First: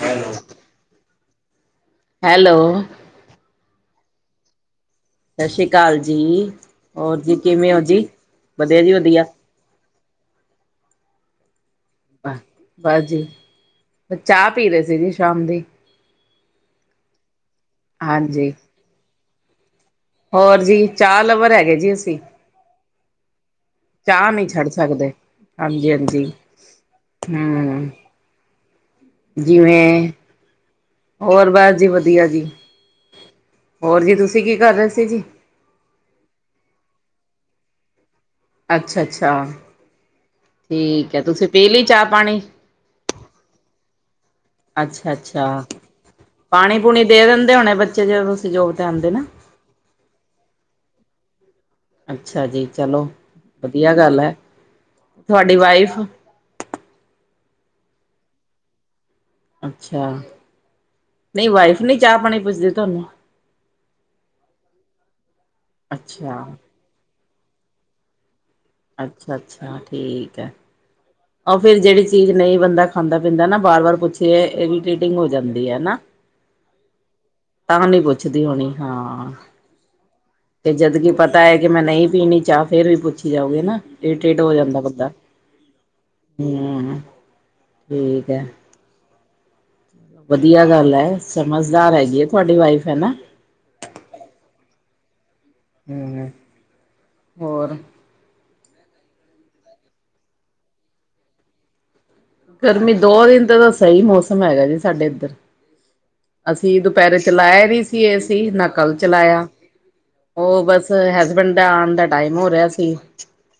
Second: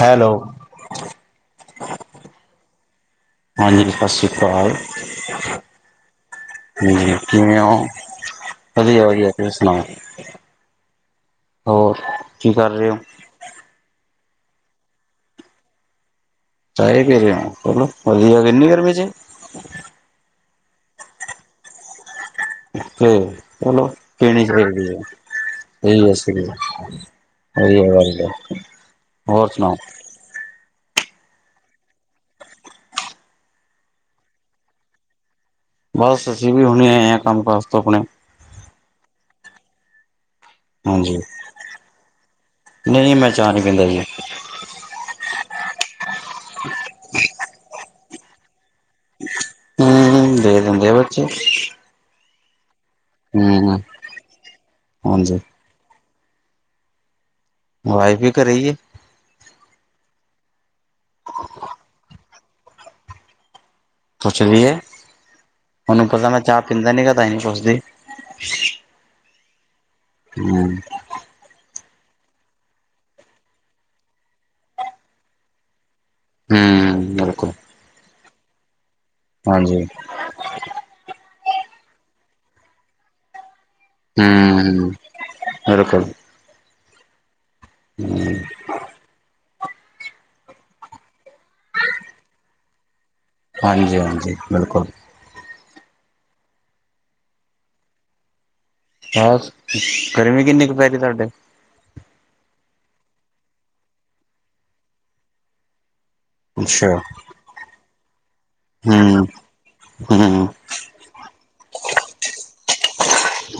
Hello hello ਹਾਂਜੀ ਸਤਿ ਸ਼੍ਰੀ ਅਕਾਲ, ਸਤਿ ਸ਼੍ਰੀ ਅਕਾਲ ਜੀ ਹਾਂਜੀ ਹੋਰ ਜੀ ਕਿਵੇਂ ਹੋ ਜੀ ਵਧੀਆ- ਵਧੀਆ ਤੁਸੀ ਸੁਣਾਓ ਹੋਰ ਕੀ ਕਰ ਰਹੇ ਹੋ ਬਸ ਜੀ, ਚਾਹ ਪੀ ਰਹੇ ਸੀ ਜੀ ਸ਼ਾਮ ਦੀ ਚਾਹੇ ਪੀ ਰਹੇ, ਚਲੋ ਵਧੀਆ ਹਾਂਜੀ ਕਿੰਨੀ ਗਰਮੀ 'ਚ ਹੋਰ ਜੀ, ਚਾਹ ਲਵਰ ਹੈਗੇ ਜੀ ਅਸੀਂ ਤੇ, ਚਲੋ ਚਾਹ ਪੀਣੀ ਨਹੀਂ ਛੱਡ ਚਾਹੀਦੀ ਆ ਸਕਦੇ ਹਾਂਜੀ ਸਹੀ ਆ ਹਾਂਜੀ ਸਹੀ, ਵਧੀਆ ਗੱਲ ਹੋਰ ਜਿਵੇ ਸੁਣਾਓ ਹੋਰ ਬਸ ਜੀ ਵਧੀਆ ਜੀ, ਹੋਰ ਜੀ ਤੁਸੀਂ ਕੀ ਕਰ ਰਹੇ ਸੀ ਜੀ ਬਸ ਅਸੀਂ ਵੀ ਹੁਣੇ ਆਏ ਹਾਂ ਕੰਮ ਕਾਜ ਤੋਂ ਆਪਣੇ ਅੱਛਾ -ਅੱਛਾ, ਠੀਕ ਹਾਂਜੀ ਹੈ, ਤੁਸੀਂ ਪੀ ਲਈ ਚਾਹ- ਪਾਣੀ ਨਹੀਂ ਮੈਂ ਚਾਹਅ ਨਹੀਂ ਪੀਂਦਾ ਜੀ ਅੱਛਾ -ਅੱਛਾ ਪਾਣੀ ਪੂਣੀ ਦੇ ਦਿੰਦੇ ਹੋਣੇ ਬੱਚੇ, ਜੋਂ ਸਹਿਯੋਗ ਤੇ ਆਉਂਦੇ ਨਾ ਹੂੰ ਦੇ ਦਿੰਦੇ ਆ ਬੱਚੇ ਅੱਛਾ ਜੀ ਚਲੋ, ਹੂੰ ਵਧੀਆ ਗੱਲ ਹੈ, ਹਾਂਜੀ ਤੁਹਾਡੀ ਵਾਈਫ ਵਾਈਫ ਵੀ ਘਰ ਈ ਐ ਅੱਛਾ, ਨਹੀਂ ਵਾਈਫ ਨਹੀਂ ਚਾਹ ਪਾਣੀ ਪੁੱਜਦੇ ਤੁਹਾਨੂੰ ਪੁੱਛਦੀ ਹੈ, ਉਹਨੂੰ ਪਤਾ ਮੈਂ ਅੱਛਾ ਚਾਹ ਪੀਂਦਾ ਨੀ, ਤਾਂ ਨਹੀਂ ਪੁੱਛਦੀ ਅੱਛਾ- ਅੱਛਾ, ਠੀਕ ਹੈ ਹੂੰ ਉਹ ਫਿਰ ਜਿਹੜੀ ਚੀਜ਼ ਨਹੀਂ ਬੰਦਾ ਖਾਂਦਾ ਪੀਂਦਾ ਨਾ, ਬਾਰ ਵਾਰ ਪੁੱਛੀਏ, ਇਰੀਟੇਟਿੰਗ ਹੋ ਜਾਂਦੀ ਹੈ ਨਾ ਹਮ, ਬਿਲਕੁਲ ਤਾਂ ਨਹੀ ਪੁੱਛਦੀ ਹੋਣੀ, ਹਾਂ ਹਾਂਜੀ ਤੇ ਜਦਕਿ ਪਤਾ ਹੈ ਕਿ ਮੈਂ ਨਹੀਂ ਪੀਣੀ ਚਾਹ, ਫੇਰ ਵੀ ਪੁੱਛੀ ਜਾਓਗੀ ਨਾ ਇਰੀਟੇਟ ਹੋ ਜਾਂਦਾ ਹਮ ਬੰਦਾ, ਬਿਲਕੁਲ ਹਮਮ, ਠੀਕ ਹੈ ਵਧੀਆ ਗੱਲ ਹੈ, ਸਮਝਦਾਰ ਹੈਗੀ ਹੈ ਤੁਹਾਡੀ ਵਾਈਫ ਹੇਨਾ ਹਾਂਜੀ- ਹਾਂਜੀ ਬਿਲਕੁਲ ਹੂੰ, ਹੋਰ ਬਸ, ਗਰਮੀ ਕਿੰਨੀ ਕੁ ਪੈ ਗਈ ਤੁਹਾਡੇ ਗਰਮੀ ਦੋ ਦਿਨ ਤਾਂ ਸਹੀ ਮੌਸਮ ਹੈਗਾ ਜੀ ਸਾਡੇ ਇੱਧਰ ਅਸੀਂ ਅੱਛਾ ਦੁਪਹਿਰੇ ਚਲਾਇਆ ਵੀ ਏਸੀ ਨਾ ਕੱਲ ਹਮ ਚਲਾਇਆ ਹਮ ਉਹ ਬਸ, ਹਸਬੈਂਡ ਦਾ ਆਉਣ ਦਾ ਟਾਈਮ ਹੋ ਰਿਹਾ ਸੀ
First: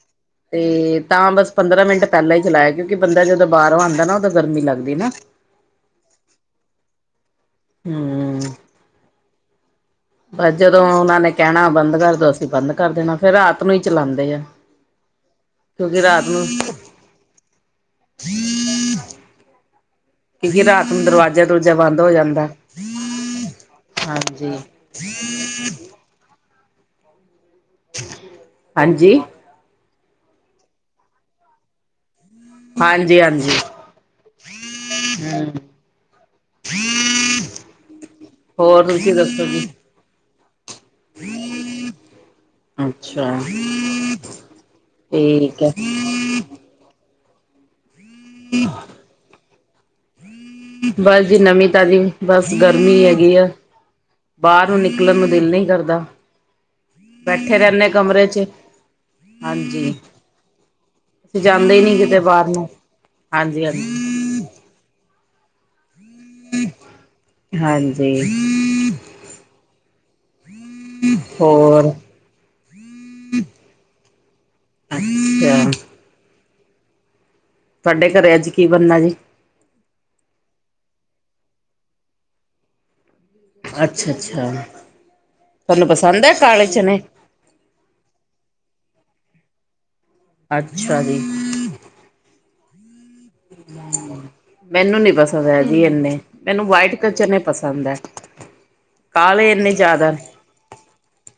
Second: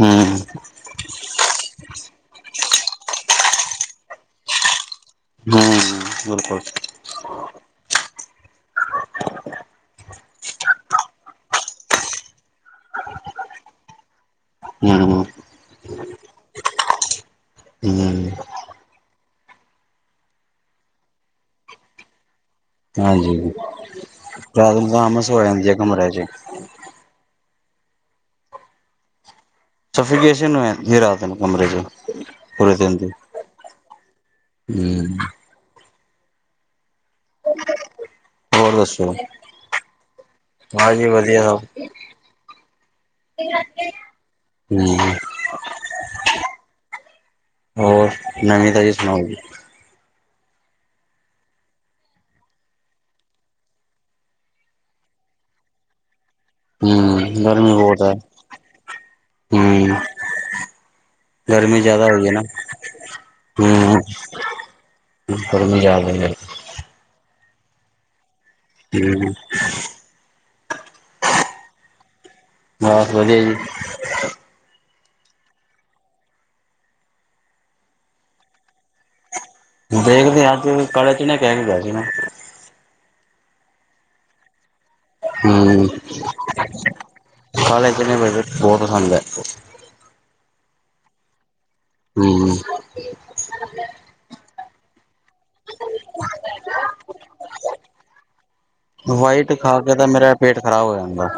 ਹਮ ਤੇ, ਤਾਂ ਬਸ ਪੰਦਰਾਂ ਮਿੰਟ ਪਹਿਲਾਂ ਹੀ ਚਲਾਇਆ, ਕਿਉਂਕਿ ਬੰਦਾ ਜਦੋਂ ਬਾਹਰੋਂ ਆਉਦਾ ਨਾ ਉਹ ਤਾਂ ਗਰਮੀ ਲੱਗਦੀ ਨਾ ਹਮ- ਹਮ ਬਿਲਕੁਲ ਹਮ ਬਸ ਜਦੋਂ ਉਹਨਾਂ ਨੇ ਕਹਿਣਾ ਬੰਦ ਕਰਦੋ, ਅਸੀਂ ਬੰਦ ਕਰ ਦੇਣਾ, ਫਿਰ ਰਾਤ ਨੂੰ ਹੀ ਚਲਾਉਂਦੇ ਆ ਹਮ-ਹਮ ਕਿਉਂਕਿ ਰਾਤ ਨੂੰ ਹਮ ਕਿ ਫਿਰ ਰਾਤ ਨੂੰ ਦਰਵਾਜ਼ਾ ਦਰਵੂਜਾ ਬੰਦ ਹੋ ਜਾਂਦਾ। ਹਾਂਜੀ ਹਾਂਜੀ। ਹੈਂਜੀ। ਹਾਂਜੀ। ਸਫੋਕੇਸ਼ਨ ਹੋ ਜਾਂਦੀ ਐ ਰਾਤ ਨੂੰ ਕਮਰੇ ਚ ਪੂਰੇ ਦਿਨ ਦੀ ਹਾਂਜੀ-ਹਾਂਜੀ। ਹਮ ਹੂੰ, ਹੋਰ ਤੁਸੀਂ ਦੱਸੋ ਜੀ। ਹਾਂਜੀ ਵਦੀਆ ਸਬ। ਅੱਛਾ ਠੀਕ ਹਮ ਐ। ਹੋਰ ਨਵੀਂ ਤਾਜ਼ੀ ਸਨਾਓ ਜੀ। ਬਸ ਜੀ ਨਵੀਂ ਤਾਜ਼ੀ ਬਸ ਗਰਮੀ ਹੈਗੀ ਆ। ਬਾਰ ਨੂੰ ਨਿਕਲਨ ਨੂੰ ਦਿਲ ਨਈ ਕਰਦਾ। ਹੂੰ, ਬੈਠੇ ਗਰਮੀ ਰਹਿੰਦੇ ਬੋਤ ਐ ਕਮਰੇ ਚ ਹਾਂਜੀ ਹੂੰ। ਅਸੀਂ ਜਾਂਦੇ ਹੀ ਗਰਮੀ ਨਹੀਂ ਜ਼ਾਦਾ ਕਿਤੇ ਹੋਈ ਐ ਨਾ ਬਾਹਰ ਨੂੰ ਹਾਂਜੀ ਹੂੰ। ਹਾਂਜੀ ਗਰਮੀ ਜਾਦਾ ਕਰਕੇ ਹਾਂਜੀ। [inaudible] ਹੋਰ ਬਸ ਵਦੀਆ ਜੀ। ਅੱਛੇਆ। ਤੁਆਡੇ ਘਰੇ ਅੱਜ ਕੀ ਬਨਨੈ ਜੀ। ਦੇਖਦੇ ਆਂ ਅੱਜ ਕਾਲੇ ਚਨੇ ਕੈ ਕੇ ਗਿਆ ਸੀ ਨਾ। ਅੱਛਾ-ਅੱਛਾ ਹੂੰ ਤਾਨੂੰ ਪਸੰਦ ਐ ਕਾਲੇ ਚਨੇ। ਕਾਲੇ ਚਨੇ ਮੈਨੂੰ ਵੀ ਬਹੁ ਪਸੰਦ ਐ। ਅੱਛਾ ਜੀ। ਹੂੰ [unintelligible] ਮੈਨੂੰ ਨੀ ਪਸੰਦ ਐ ਜੀ ਏਨੇ, ਮੈਨੂੰ ਵਾਈਟ ਤਾ ਚਨੇ ਪਸੰਦ ਐ। ਕਾਲੇ ਵਾਈਟ ਏਨੇ ਖਾ ਕੇ ਤਾਂ ਜ਼ਾਦਾ ਮੇਰਾ ਪੇਟ ਖ਼ਰਾਬ ਹੋ ਜਾਂਦੈ।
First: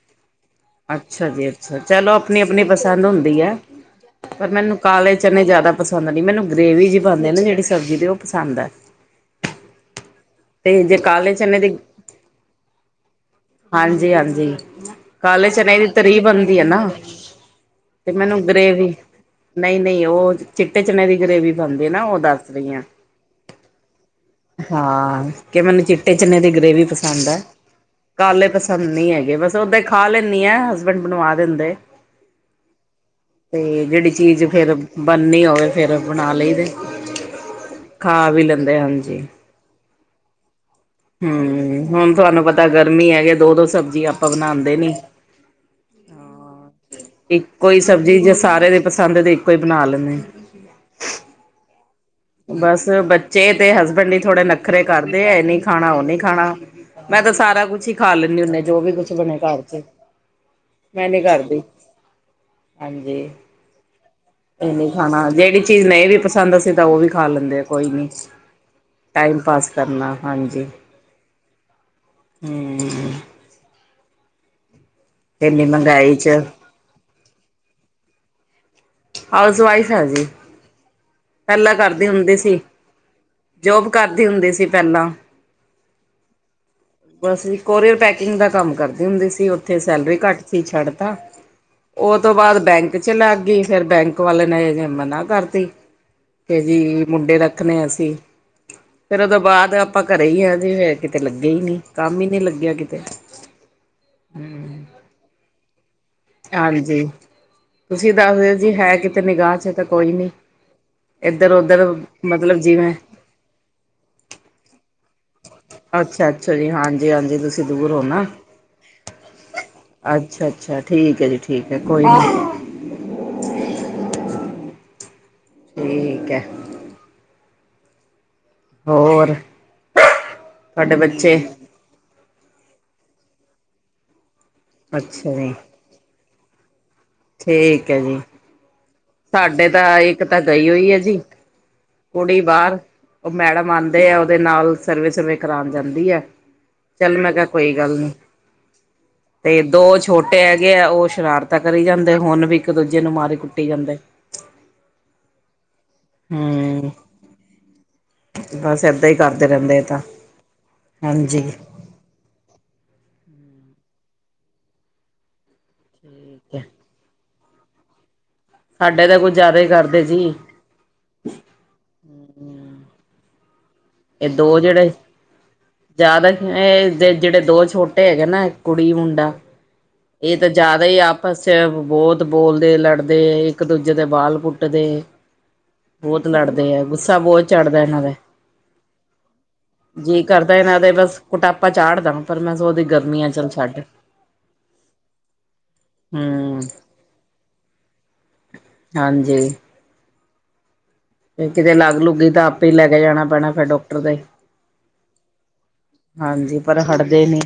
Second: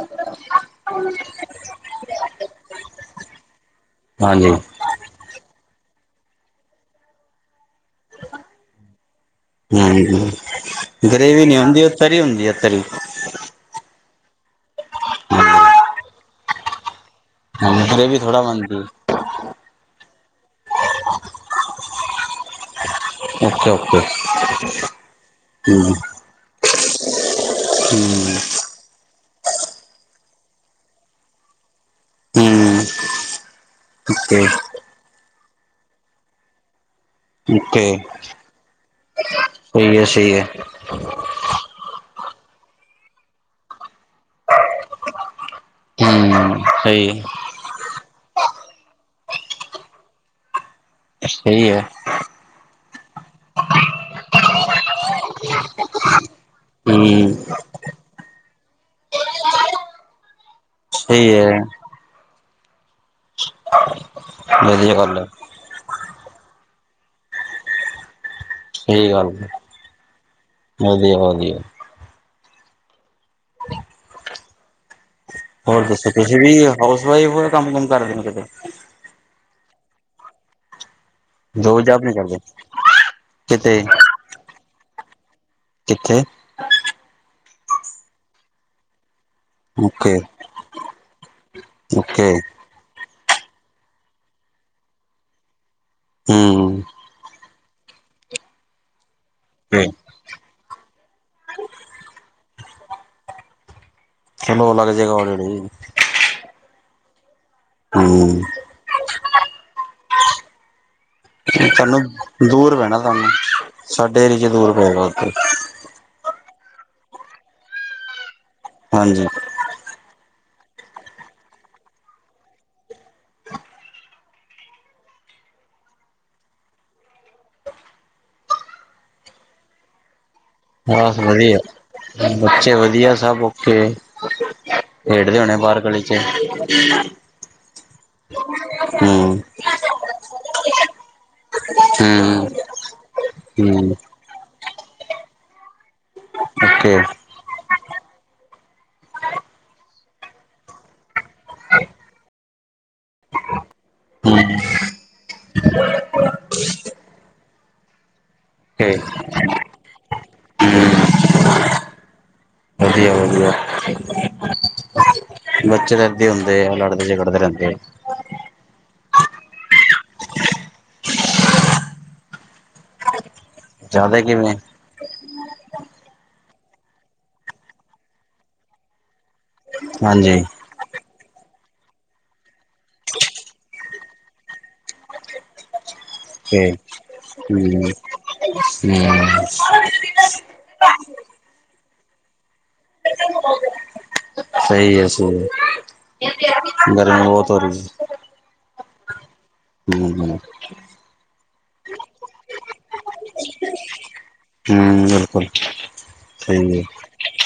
ਅੱਛਾ ਜੀ ਅੱਛਾ ਚਲੋ ਅਪਨੀ-ਅਪਨੀ ਪਸੰਦ ਹੁੰਦੀ ਐ ਪਰ ਹਾਂਜੀ ਮੈਨੂੰ ਕਾਲੇ ਚਨੇ ਜ਼ਾਦਾ ਪਸੰਦ ਨੀ, ਮੈਨੂੰ ਗ੍ਰੇਵੀ ਜੀ ਪਾਂਦੇ ਆ ਨਾ ਜੇੜੀ ਸਬਜ਼ੀ ਦੀ ਓ ਪਸੰਦ ਐ। ਹੂੰ ਜੇ ਕਾਲੇ ਗਰੇਵੀ ਨੀ ਚਨੇ ਹੁੰਦੀ ਓ ਤਰੀ ਹੁੰਦੀ ਐ ਤਰੀ। ਹਾਂਜੀ-ਹਾਂਜੀ ਕਾਲੇ ਚਨੇ ਦੀ ਤਰੀ ਬਨਦੀ ਐ ਨਾ। ਹਾਂ ਤੇ ਗਰੇਵੀ ਮੈਨੂੰ ਥੋੜਾ ਬਣਦੀ ਗਰੇਵੀ ਨਈ-ਨਈ ਓ ਚਿੱਟੇ ਚਨੇ ਦੀ ਗਰੇਵੀ ਬਨਦੀ ਨਾ ਓ ਦੱਸ ਰਈ ਆ। ਅੱਛਾ ਓਕੇ। ਕਿ ਮੈਨੂੰ ਹੂੰ ਚਿੱਟੇ ਚਨੇ ਦੀ ਗ੍ਰੇਵੀ ਪਸੰਦ ਐ, ਹੂੰ ਕਾਲੇ ਪਸੰ ਪਸੰਦ ਨੀ ਹੈਗੇ ਬਸ ਓਦਾਂ ਈ ਖਾ ਲੈਂਨੀ ਆ ਹਸਬੈਂਡ ਬਨਵਾ ਦਿੰਦੇ। ਹੂੰ ਤੇ ਜੇੜੀ ਓਕੇ ਚੀਜ਼ ਫੇਰ ਬਨਨੀ ਹੋਵੇ ਫੇਰ ਬਨਾ ਲਈਦੈ। ਖਾ ਵੀ ਲੈਂਦੇ ਹਾਂਜੀ। ਸਈ ਐ-ਸਈ ਐ। ਹੂੰ ਹੁਨ ਤਾਨੂੰ ਪਤਾ ਗਰਮੀ ਹੈਗੇ ਦੋ-ਦੋ ਸਬਜ਼ੀ ਆਪਾਂ ਬਨਾਂਦੇ ਨੀ। ਹੂੰ ਸਈ ਏ। ਇੱਕੋ ਈ ਸਬਜ਼ੀ ਜੇ ਸਾਰੇ ਦੇ ਪਸੰਦ ਦੀ ਇੱਕੋ ਈ ਬਨਾ ਲੈਂਨੇ ਆਂ। ਸਈ ਐ। ਬਸ ਬੱਚੇ ਤੇ ਹਸਬੈਂਡ ਈ ਥੋੜੇ ਨਖਰੇ ਕਰਦੇ ਐ ਨਈ ਖਾਣਾ ਉਹਨੀ ਖਾਣਾ, ਮੈਂ ਤਾਂ ਹੂੰ ਸਾਰਾ ਕੁਛ ਈ ਖਾ ਲੈਂਨੀ ਹੁੰਨੇ ਆ ਜੋ ਵੀ ਕੁਛ ਬਣੇ ਘਰ ਚ। ਮੈਂ ਨੀ ਸਹੀ ਹੈ ਕਰਦੀ। ਹਾਂਜੀ, ਇਹ ਨ੍ਹੀ ਵਧੀਆ ਗੱਲ ਹੈ ਖਾਣਾ ਜਿਹੜੀ ਚੀਜ਼ ਨਈਂ ਵੀ ਪਸੰਦ ਅਸੀਂ ਤਾਂ ਉਹ ਵੀ ਖਾ ਲੈਂਦੇ ਆ ਕੋਈ ਨੀ, ਸਹੀ ਗੱਲ ਟਾਈਮ ਹੈ, ਪਾਸ ਕਰਨਾ, ਹਾਂਜੀ। ਵਧੀਆ ਵਧੀਆ ਹਂ। ਇੰਨੀ ਹੋਰ ਦੱਸੋ, ਮਹਿੰਗਾਈ ਚ ਤੁਸੀਂ ਵੀ ਹਾਊਸ ਵਾਈਫ ਓ ਜਾਂ ਕੰਮ-ਕੁੰਮ ਕਰਦੇ ਨੇ ਕਿਤੇ। ਹਾਊਸ ਵਾਈਫ ਆਂ ਜੀ। ਪਹਿਲਾਂ ਜੋਬ ਜਾਬ ਕਰਦੀ ਨੀ ਹੁੰਦੀ ਕਰਦੇ ਸੀ, ਕਿਤੇ ਜੋਬ ਕਰਦੀ ਹੁੰਦੀ ਸੀ ਪਹਿਲਾਂ। ਕਿੱਥੇ? ਬਸ ਜੀ, ਕੋਰੀਅਰ ਪੈਕਿੰਗ ਦਾ ਕੰਮ ਕਰਦੀ ਹੁੰਦੀ ਸੀ। ਉੱਥੇ ਓਕੇ ਸੈਲਰੀ ਘੱਟ ਸੀ ਛੱਡ ਤਾ, ਉਹ ਓਕੇ ਤੋਂ ਬਾਅਦ ਬੈਂਕ ਵਿਚ ਲਗ ਗਈ, ਫੇਰ ਬੈਂਕ ਵਾਲੇ ਨੇ ਮਨਾ ਕਰਤੀ ਕੇ ਹੂੰ ਜੀ ਮੁੰਡੇ ਦਾ ਰਖਣੇ ਅਸੀਂ, ਫੇਰ ਉਹਦੋਂ ਬਾਅਦ ਆਪਾਂ ਘਰੇ ਈ ਆ ਜੇ ਫੇਰ ਕਿਤੇ ਲੱਗੇ ਈ ਨੀ। ਲੱਗਿਆ ਕਿਤੇ। ਚਲੋ ਲੱਗ ਜਏਗਾ [unintelligible] ਹਾਂਜੀ, ਤੁਸੀਂ ਹੂੰ ਦੱਸਦੇਓ ਜੀ ਹੈ ਕਿਤੇ ਨਿਗਾਹ ਚ ਤੇ ਕੋਈ ਨੀ। ਇੱਧਰ ਉਧਰ ਤੁਹਾਨੂੰ ਮਤਲਬ ਦੂਰ ਜਿਵੇਂ ਪੈਨਾ ਤੁਹਾਨੂੰ, ਸਾਡੇ ਏਰੀਏ ਚ ਦੂਰ ਪਏਗਾ ਉਥੇ। ਅੱਛਾ ਅੱਛਾ ਜੀ, ਹਾਂਜੀ ਹਾਂਜੀ ਤੁਸੀਂ ਦੂਰ ਹੋ ਨਾ। ਹਾਂਜੀ। ਅੱਛਾ ਅੱਛਾ, ਠੀਕ ਏ ਜੀ ਠੀਕ ਏ, ਕੋਈ ਨੀ। ਠੀਕ ਏ। ਹੋਰ। [unintelligible] ਬਸ ਬੱਚੇ ਵਦੀਆ, ਬੱਚੇ ਵਦਿਆ, ਸਭ ਓਕੇੇ। ਅੱਛਾ ਖੇੜਦੇ ਜੀ ਹੋਨੇ ਬਾਹਰ ਗਲੀ ਚ। ਠੀਕ ਏ ਜੀ। [inaudible] ਸਾਡੇ ਤਾਂ ਆ ਇੱਕ ਤਾਂ ਗਈ ਹੋਈ ਏ ਜੀ। ਕੁੜੀ ਹੂੰ ਬਾਹਰ ਉਹ ਮੈਡਮ ਹੂੰ ਆਉਂਦੇ ਆ ਉਹਦੇ ਨਾਲ ਸਰਵੇ ਸੁਰਵੇ ਕਰਾਣ ਜਾਂਦੀ ਏ। ਓਕੇ ਚੱਲ ਮੈਂ ਕਿਆ ਕੋਈ ਗੱਲ ਨੀ। [inaudible] ਤੇ ਦੋ ਛੋਟੇ ਹੈਗੇ ਆ ਉਹ ਸ਼ਰਾਰਤਾ ਕਰੀ ਜਾਂਦੇ ਹੁਨ ਵੀ ਇੱਕ ਦੂਜੇ ਨੂੰ ਮਾਰੀ ਕੁੱਟੀ ਜਾਂਦੇ। ਹੂੰ ਹਂ। ਬਸ ਓਕੇ ਏਦਾਂ ਈ ਕਰਦੇ ਰਹਿੰਦੇ ਏ ਤਾਂ ਹਾਂਜੀ। ਵਦੀਆ ਵਦੀਆ। ਬੱਚੇ ਏਦੇ ਏ ਠੀਕ ਹੈ ਹੁੰਦੇ ਆ, ਲੜਦੇ ਜਗੜਦੇ ਰਹਿੰਦੇ ਆ। ਸਾਡੇ ਤਾਂ ਕੁੱਝ ਜ਼ਿਆਦਾ ਈ ਕਰਦੇ ਜੀ। ਜ਼ਿਆਦਾ [unintelligible] ਏ ਕਿਵੇਂ ਦੋ ਜਿਹੜੇ ਜ਼ਿਆਦਾ ਏ ਜੇ ਜਿਹੜੇ ਦੋ ਛੋਟੇ ਹੈਗੇ ਨਾ ਕੁੜੀ ਮੁੰਡਾ। ਇਹ ਹਾਂਜੀ ਤਾਂ ਜ਼ਿਆਦਾ ਈ ਆਪਸ ਚ ਬੋਹੁਤ ਬੋਲਦੇ ਲੜਦੇ ਇੱਕ ਦੂਜੇ ਦੇ ਬਾਲ ਪੁੱਟਦੇ। [inaudible] ਬਹੁਤ ਤੇ ਲੜਦੇ ਹੈ ਗੁੱਸਾ ਬਹੁਤ ਚੜ੍ਹਦਾ ਹਂ, ਇਹਨਾਂ ਦਾ ਹਂ। ਜੀਅ ਕਰਦਾ ਇਹਨਾਂ ਦੇ ਬਸ ਕੁਟਾਪਾ ਚਾੜ ਦਾ ਪਰ ਮੈਂ ਸੋਚਦੀ ਗਰਮੀਆਂ ਚੱਲ ਛੱਡ। ਸਈ ਏ। [unintelligible] ਹਂ, ਹਾਂਜੀ। ਹੂੰ। ਤੇ ਕਿਦੇ ਲਾਗ-ਲੁੱਗ ਗਈ ਤਾਂ ਆਪੇ ਈ ਲੈ ਕੇ ਜਾਨਾ ਪੈਨਾ ਫੇਰ ਡੋਕਟਰ ਤੇ। ਹੂੰ ਬਿਲਕੁਲ ਹਾਂਜੀ ਸਈ ਪਰ ਏ। ਹਟਦੇ ਨੀ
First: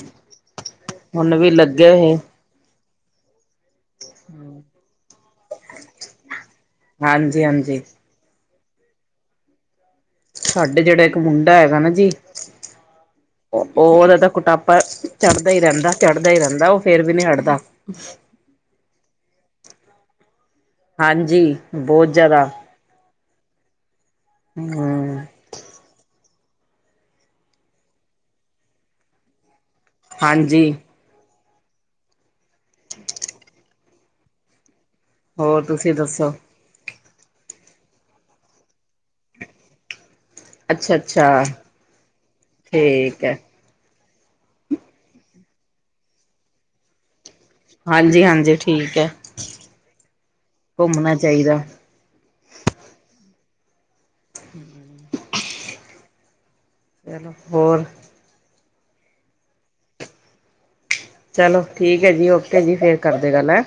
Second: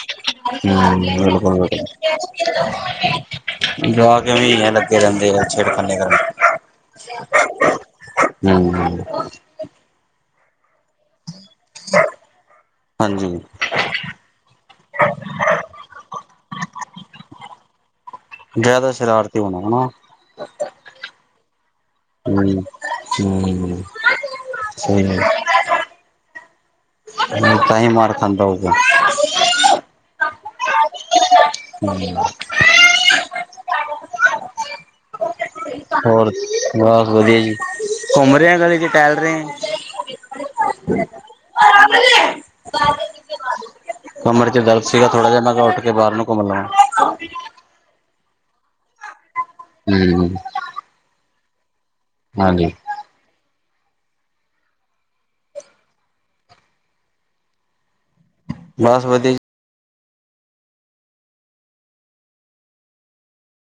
ਹੂੰ, ਹੁਣ ਵੀ ਲੱਗੇ ਹੋਏ ਬਿਲਕੁਲ-ਬਿਲਕੁਲ। ਜਵਾਕ ਇਵੇਂ ਏ ਲੱਗੇ ਰਹਿੰਦੇ ਆ ਛੇੜਖਾਨੀ ਕਰਨ। ਹਾਂਜੀ-ਹਾਂਜੀ। ਹੂੰ। ਸਾਡੇ ਜਿਹੜਾ ਇੱਕ ਮੁੰਡਾ ਹੈਗਾ ਨਾ ਜੀ ਹਾਂਜੀ। ਉ ਉਹਦਾ ਤਾਂ ਕੁਟਾਪਾ ਚੜਦਾ ਈ ਰਹਿੰਦਾ ਚੜਦਾ ਈ ਰਹਿੰਦਾ ਉਹ ਫੇਰ ਵੀ ਨਈ ਹਟਦਾ। ਜ਼ਿਆਦਾ ਸ਼ਰਾਰਤੀ ੳ ਹੋਨਾ। ਹਾਂਜੀ, ਬੋਹੁਤ। ਹੂੰ, ਹੂੰ ਹਮ ਸਈ ਏ। ਤਾਈ ਮਾਰ ਖਾਨਦਾਂ ਹੋਗਾ। ਹਾਂਜੀ। ਹੂੰ। ਹੋਰ ਤੁਸੀਂ ਹੋਰ ਦੱਸੋ ਬਸ ਵਦਿਆ ਜੀ, ਘੁੰਮ ਰੇ ਆ ਗਲੀ ਚ ਟਹਿਲ ਰੇ ਆ। ਅੱਛਾ-ਅੱਛਾ ਠੀਕ ੲ। ਕਮਰੇ ਚ ਦਰਦ ਸੀਗਾ ਥੋੜਾ ਜਾ ਮੈਂ ਉੱਠ ਕੇ ਬਾਰ ਨੂੰ ਘੁੰਮ ਲਾ। [unintelligible] ਹਾਂਜੀ, ਹਾਂਜੀ ਠੀਕ ਐ। ਹੂੰ। ਘੁੰਮਨਾ ਚਾਈਦਾ। ਹਾਂਜੀ। [inaudible] ਚਲੋ, ਹੋਰ? ਬਾਸ ਵਦੀਆ ਜੀ। ਚਲੋ, ਠੀਕੇ ਜੀ, ਓਕੇ ਜੀ, ਫੇਰ ਕਰਦੇ ਗਾਲ ਐਂ।